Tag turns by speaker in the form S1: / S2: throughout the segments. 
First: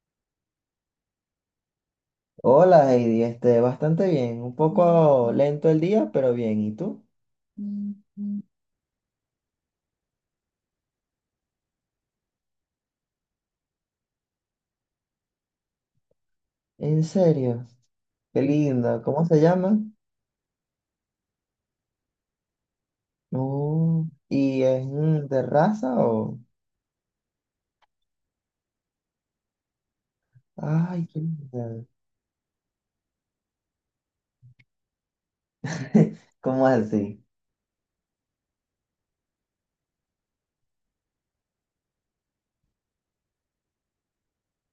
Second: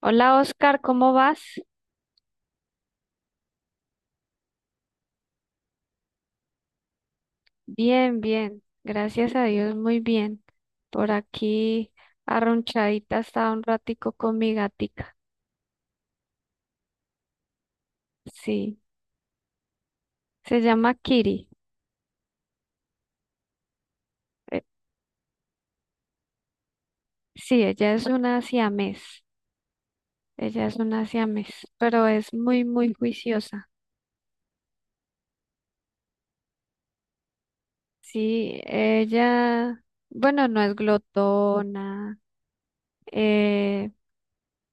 S1: Hola Oscar, ¿cómo vas?
S2: Hola Heidi, este, bastante bien, un poco lento el día, pero bien, ¿y tú? Mm,
S1: Bien,
S2: mm.
S1: bien, gracias a Dios, muy bien. Por aquí arrunchadita estaba un ratico con mi gatica.
S2: En serio, qué
S1: Sí,
S2: lindo, ¿cómo se llama?
S1: se llama Kiri.
S2: Oh,
S1: Eh,
S2: ¿y es de raza o?
S1: sí, ella es una siamés. Ella es una
S2: Ay, qué
S1: siamés,
S2: lindo.
S1: pero es muy, muy juiciosa.
S2: ¿Cómo así?
S1: Sí, ella, bueno, no es glotona. eh,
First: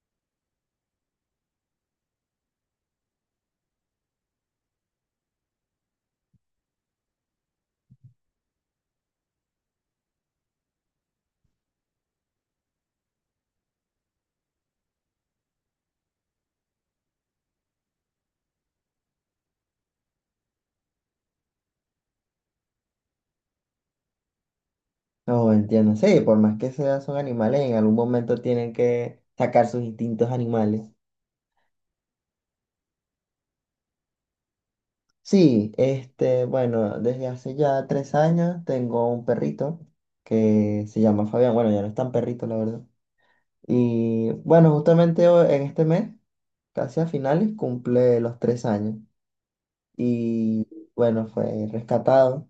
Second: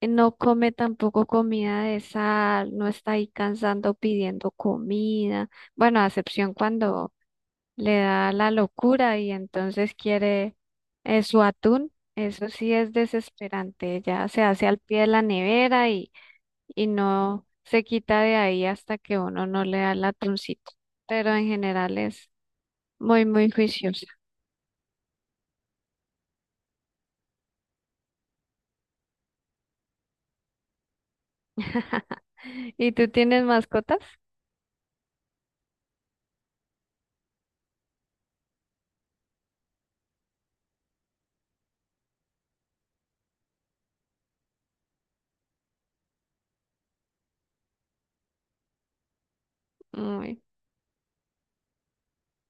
S1: No come tampoco comida de sal, no está ahí cansando pidiendo comida. Bueno, a excepción cuando le da la locura y entonces quiere su atún. Eso sí es desesperante. Ya se hace al pie de la nevera y no se quita de ahí hasta que uno no le da el atuncito. Pero en general es muy, muy juiciosa.
S2: No, entiendo, sí, por más que sea, son animales, en algún momento tienen que sacar sus instintos animales.
S1: ¿Y tú tienes mascotas?
S2: Sí, este, bueno, desde hace ya 3 años tengo un perrito que se llama Fabián, bueno, ya no es tan perrito, la verdad. Y bueno, justamente en este mes, casi a finales, cumple los 3 años.
S1: Uy,
S2: Y bueno, fue rescatado.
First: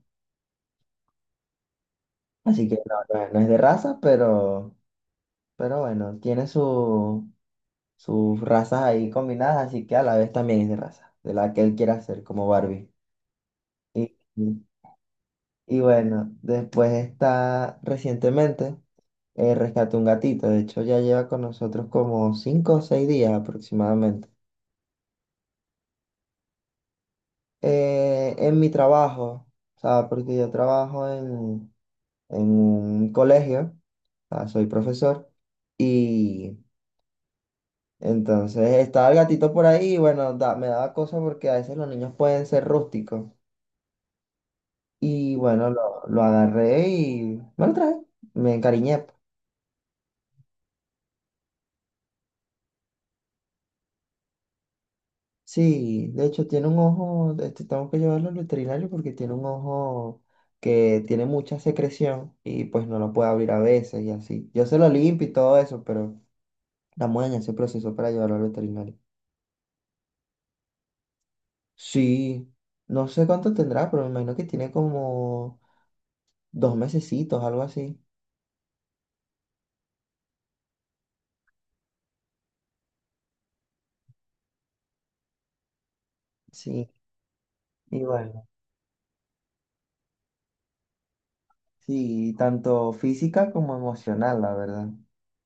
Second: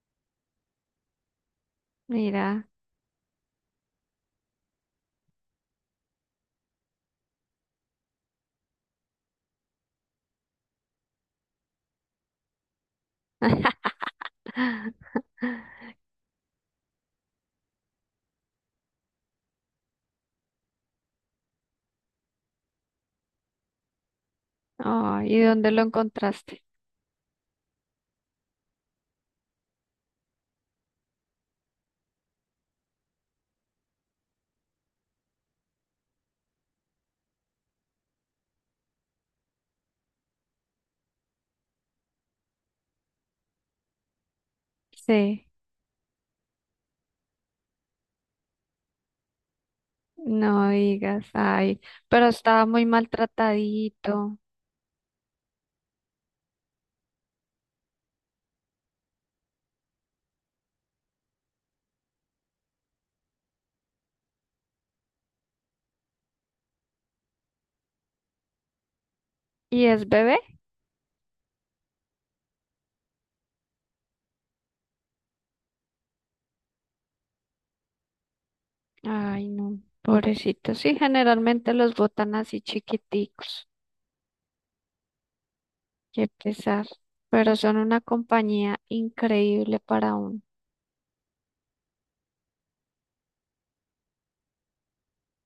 S1: mira.
S2: Así que no es de raza, pero bueno, tiene su, sus razas ahí combinadas, así que a la vez también es de raza, de la que él quiera hacer como Barbie. Y, y- y bueno, después está recientemente, rescaté un gatito. De hecho, ya lleva con nosotros como 5 o 6 días aproximadamente.
S1: Ay, ¿y dónde lo encontraste?
S2: En mi trabajo, o sea, porque yo trabajo en un colegio, o sea, soy profesor, y entonces estaba el gatito por ahí y bueno, me daba cosa porque a veces los niños pueden ser rústicos. Y
S1: Sí,
S2: bueno, lo agarré y me lo traje, me encariñé, pues.
S1: no digas, ay, pero estaba muy maltratadito.
S2: Sí, de hecho tiene un ojo, este, tengo que llevarlo al veterinario porque tiene un ojo que tiene mucha secreción y pues no lo puede abrir a veces y así. Yo se lo limpio y todo eso, pero. La muela se procesó para llevarlo al veterinario.
S1: ¿Y es bebé?
S2: Sí, no sé cuánto tendrá, pero me imagino que tiene como 2 mesecitos, algo así.
S1: Ay, no, pobrecito. Sí, generalmente los botan así chiquiticos, qué pesar.
S2: Sí,
S1: Pero son una
S2: y bueno,
S1: compañía increíble para uno.
S2: sí, tanto física como emocional, la verdad.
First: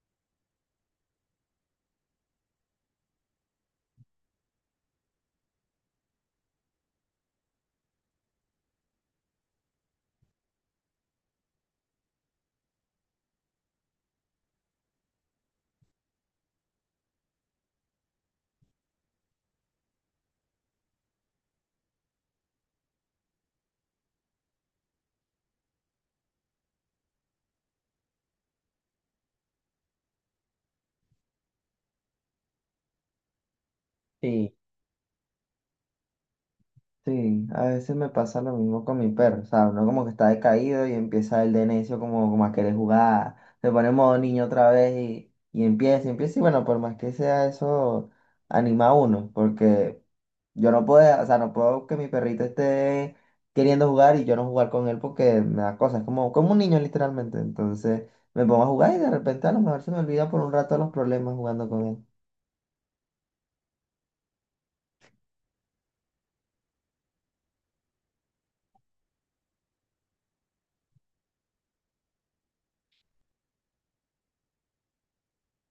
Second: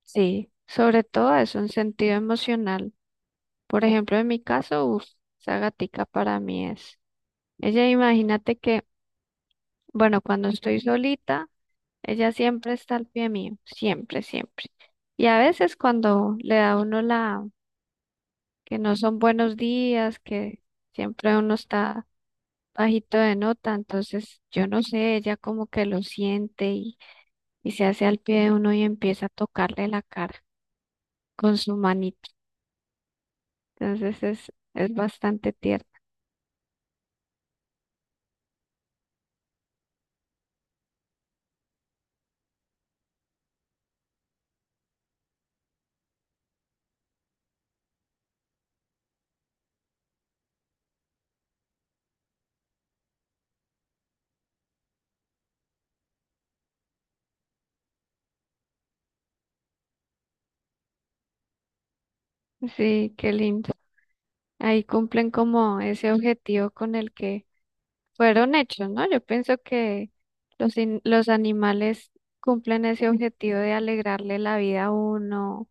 S1: Sí, sobre todo es un sentido emocional. Por ejemplo, en mi caso, uff, esa gatica para mí es. Ella, imagínate que, bueno, cuando estoy solita. Ella siempre está al pie mío, siempre, siempre. Y a veces cuando le da a uno la, que no son buenos días, que siempre uno está bajito de nota, entonces yo no sé, ella como que lo siente y, se hace al pie de uno y empieza a tocarle la cara con su manito. Entonces es,
S2: Sí,
S1: es bastante tierno.
S2: sí, a veces me pasa lo mismo con mi perro, o sea, uno como que está decaído y empieza el de necio como a querer jugar, se pone en modo niño otra vez y empieza, y bueno, por más que sea eso, anima a uno, porque yo no puedo, o sea, no puedo que mi perrito esté queriendo jugar y yo no jugar con él porque me da cosas, es como un niño literalmente. Entonces me pongo a jugar y de repente a lo mejor se me olvida por un rato los problemas jugando con él.
S1: Sí, qué lindo. Ahí cumplen como ese objetivo con el que fueron hechos, ¿no? Yo pienso que los animales cumplen ese objetivo de alegrarle la vida a uno.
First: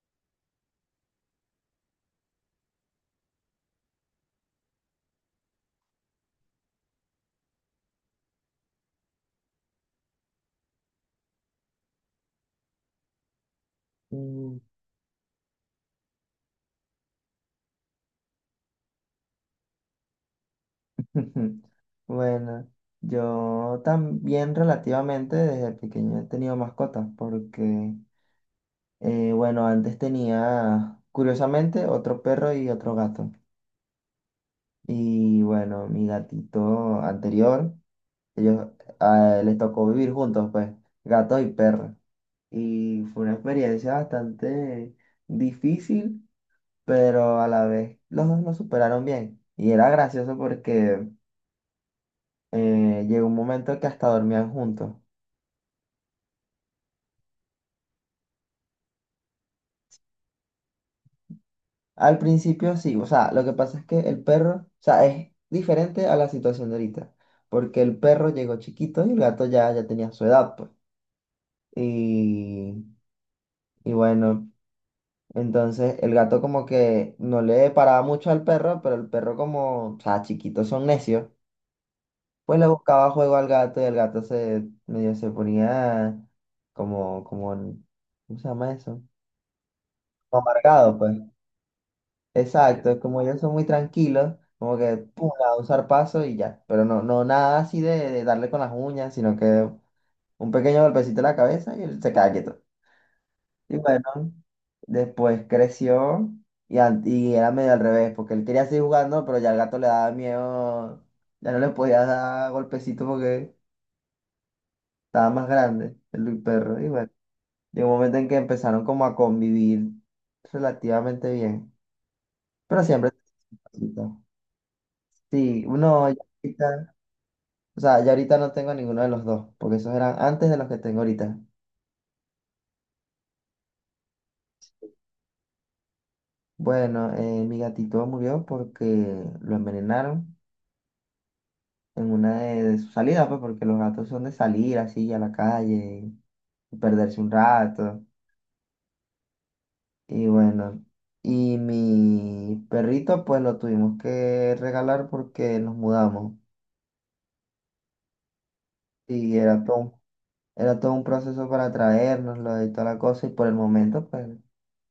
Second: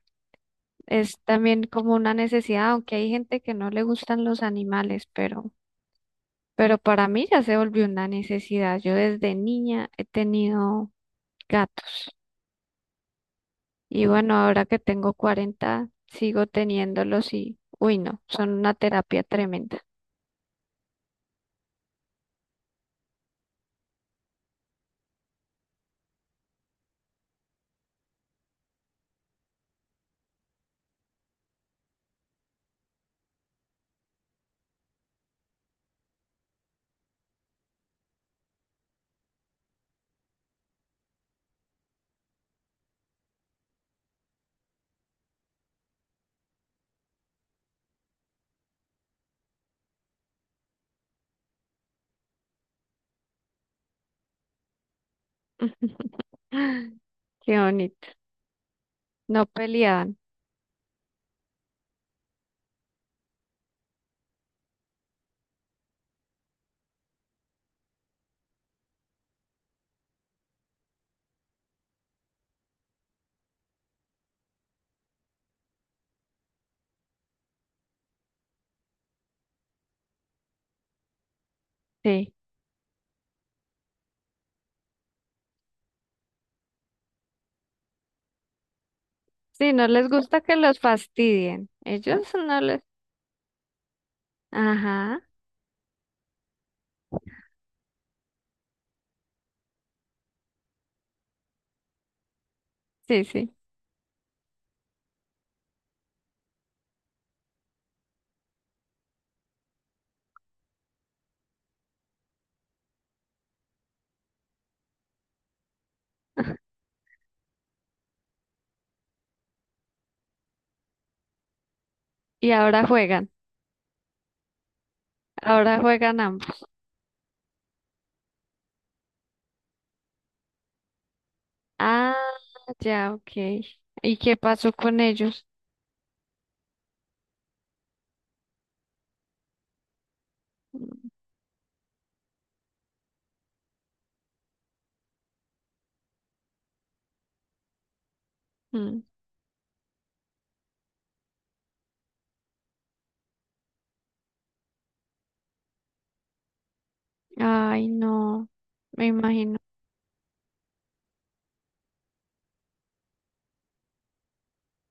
S1: Es también como una necesidad, aunque hay gente que no le gustan los animales, pero para mí ya se volvió una necesidad. Yo desde niña he tenido gatos y bueno,
S2: Mm.
S1: ahora que tengo 40 sigo teniéndolos y, uy, no, son una terapia tremenda.
S2: Bueno, yo también relativamente desde pequeño he tenido mascotas porque, bueno, antes tenía, curiosamente, otro perro y otro gato. Y bueno, mi gatito anterior. Ellos les tocó vivir juntos, pues, gatos y perros. Y fue una experiencia bastante difícil, pero a la vez los dos lo superaron bien. Y era gracioso porque llegó un momento que hasta dormían juntos.
S1: Qué bonito. No peleaban,
S2: Al principio sí, o sea, lo que pasa es que el perro, o sea, es diferente a la situación de ahorita, porque el perro llegó chiquito y el gato ya tenía su edad, pues. Y, y bueno. Entonces el gato como que no le paraba mucho al perro, pero el perro como, o sea, chiquitos son necios,
S1: sí.
S2: pues le buscaba juego al gato y el gato se medio se ponía como, como, ¿cómo se llama eso?
S1: Sí, no les gusta
S2: Como
S1: que los
S2: amargado, pues.
S1: fastidien. Ellos no les...
S2: Exacto, como ellos son muy tranquilos, como que
S1: Ajá,
S2: pum, a un zarpazo y ya. Pero no, no nada así de darle con las uñas, sino que un pequeño golpecito en la cabeza y él se queda quieto.
S1: sí, sí.
S2: Y bueno, después creció y era medio al revés, porque él quería seguir jugando, pero ya el gato le daba miedo, ya no le podía dar golpecitos porque estaba más grande el perro. Y bueno, llegó un momento en que empezaron como a convivir relativamente bien,
S1: Y
S2: pero siempre. Cosita. Sí,
S1: ahora
S2: uno ya
S1: juegan ambos.
S2: ahorita, o sea, ya ahorita no tengo ninguno de los dos, porque esos eran antes de los que tengo ahorita.
S1: Ah, ya, ok. ¿Y qué pasó con ellos?
S2: Bueno, mi gatito murió porque lo envenenaron, en una de sus salidas, pues, porque los gatos son de salir así a la calle y perderse un rato.
S1: Mm,
S2: Y bueno, y mi perrito, pues lo tuvimos que regalar porque nos mudamos.
S1: ay, no, me
S2: Y
S1: imagino.
S2: era todo, era todo un proceso para traérnoslo y toda la cosa. Y por el momento, pues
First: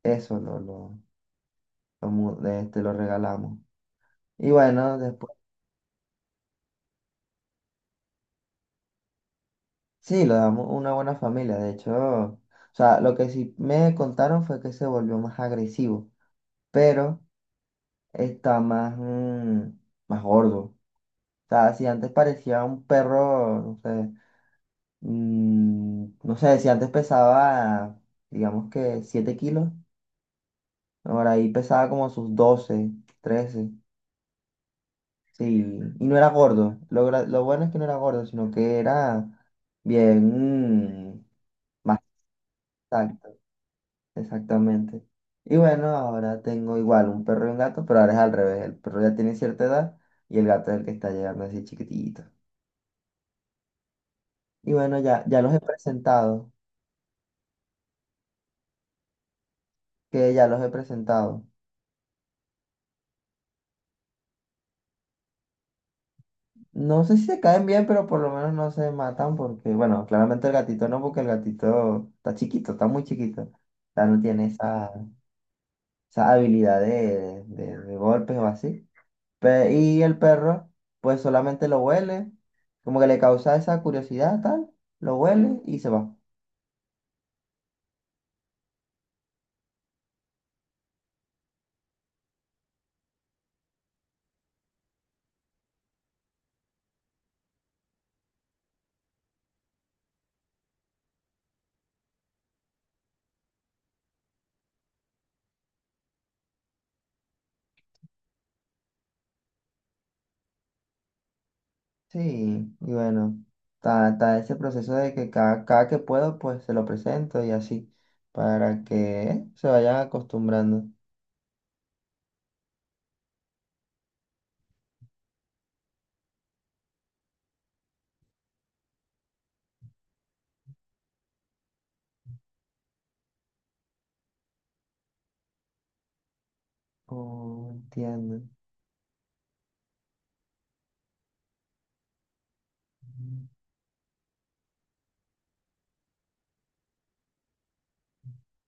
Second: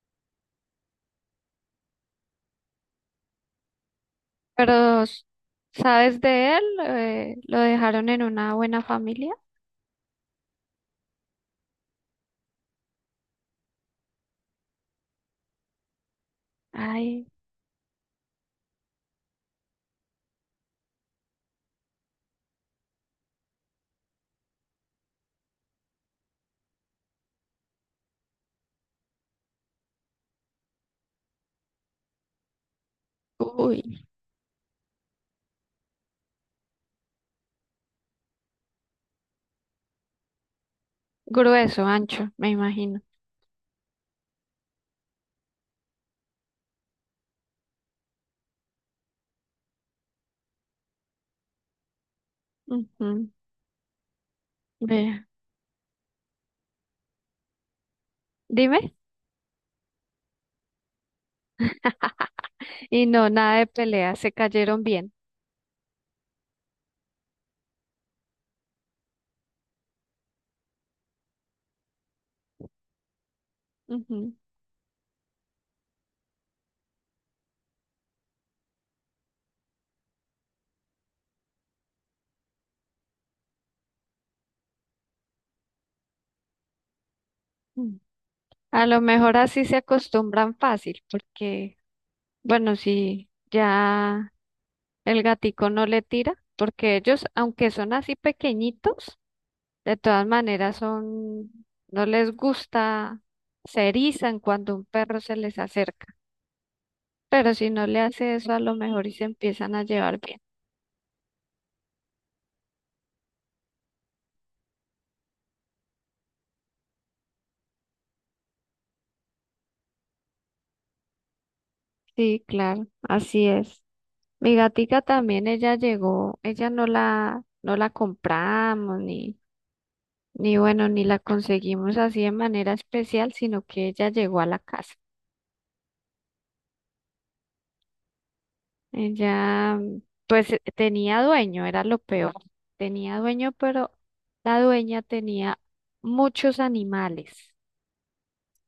S2: eso lo, mu- de este, lo regalamos. Y bueno,
S1: Pero, s-
S2: después,
S1: ¿Sabes de él? ¿Lo dejaron en una buena familia?
S2: sí, lo damos a una buena familia. De hecho, o sea, lo que sí me contaron fue que se volvió más agresivo. Pero
S1: Ay,
S2: está más gordo. O sea, si antes parecía un perro, no sé, no sé, si antes pesaba, digamos que 7 kilos, ahora ahí pesaba como sus 12, 13,
S1: uy,
S2: sí, y no era gordo. Lo bueno es que no era gordo, sino que era bien,
S1: grueso,
S2: más
S1: ancho, me imagino.
S2: exacto, exactamente. Y bueno, ahora tengo igual un perro y un gato, pero ahora es al revés, el perro ya tiene cierta edad y el gato es el que está llegando así chiquitito.
S1: Ujú,
S2: Y bueno, ya,
S1: vea.
S2: ya los he presentado,
S1: Dime.
S2: que ya los he presentado.
S1: Y no, nada de pelea, se cayeron bien.
S2: No sé si se caen bien, pero por lo menos no se matan porque, bueno, claramente el gatito no, porque el gatito está chiquito, está muy chiquito. O sea, no
S1: Ujú,
S2: tiene esa habilidad de golpes o así. Y el perro, pues solamente lo huele, como que le causa esa curiosidad, tal, lo huele y se va.
S1: mm. A lo mejor así se acostumbran fácil, porque, bueno, si ya el gatico no le tira, porque ellos, aunque son así pequeñitos, de todas maneras son, no les gusta, se erizan cuando un perro se les acerca. Pero si no le hace eso, a lo mejor y se empiezan a llevar bien.
S2: Sí, y bueno, está ese proceso de que cada que puedo, pues se lo presento y así, para que se vayan acostumbrando.
S1: Sí, claro, así es. Mi gatica también, ella llegó, ella no la compramos ni bueno, ni la conseguimos así de manera especial, sino que ella llegó a la casa.
S2: Oh, entiendo.
S1: Ella, pues tenía dueño, era lo peor. Tenía dueño, pero la dueña tenía muchos animales.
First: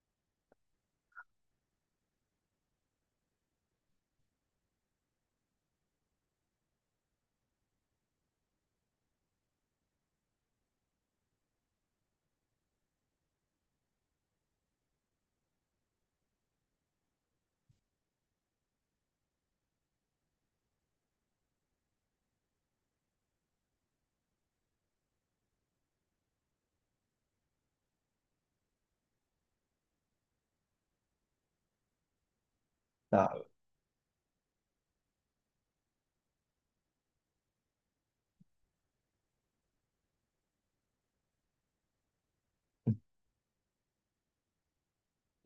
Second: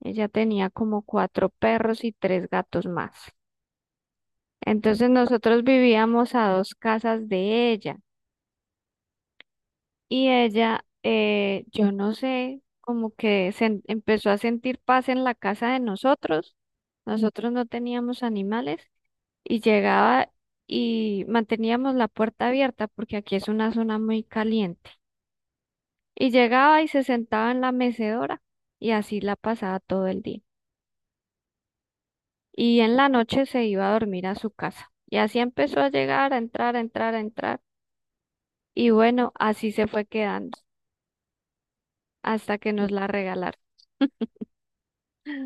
S1: Ella tenía como cuatro perros y tres gatos más. Entonces nosotros vivíamos a dos casas de ella y ella, yo no sé, como que se empezó a sentir paz en la casa de nosotros. Nosotros no teníamos animales y llegaba y manteníamos la puerta abierta porque aquí es una zona muy caliente. Y llegaba y se sentaba en la mecedora y así la pasaba todo el día. Y en la
S2: Ah,
S1: noche se iba a dormir a su casa. Y así empezó a llegar, a entrar, a entrar, a entrar. Y bueno, así se fue quedando hasta que nos la regalaron.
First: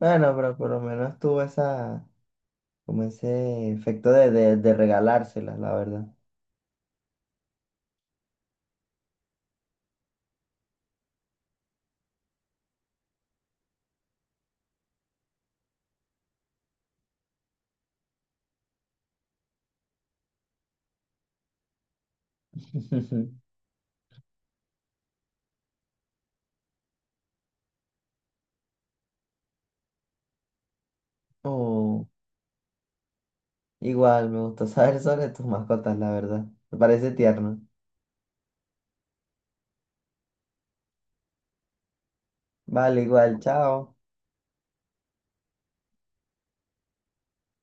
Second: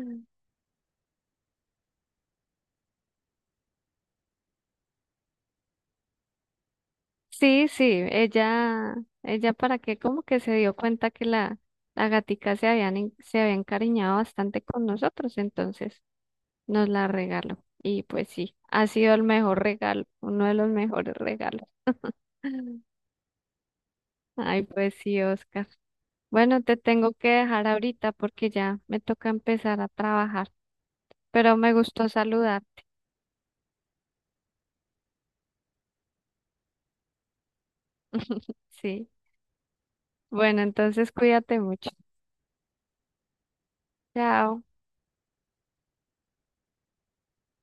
S2: bueno, pero por lo menos tuvo esa, como ese efecto de regalárselas, la verdad.
S1: Sí, sí, ella para qué, como que se dio cuenta que la gatica se había encariñado bastante con nosotros, entonces. Nos la regaló. Y pues sí, ha sido el mejor regalo, uno de los mejores regalos. Ay, pues sí, Oscar. Bueno, te tengo que dejar ahorita porque ya me toca empezar a trabajar, pero me
S2: Oh,
S1: gustó saludar,
S2: igual, me gustó saber sobre tus mascotas, la verdad. Me parece tierno.
S1: sí. Bueno, entonces cuídate mucho.
S2: Vale, igual, chao.
S1: Chao.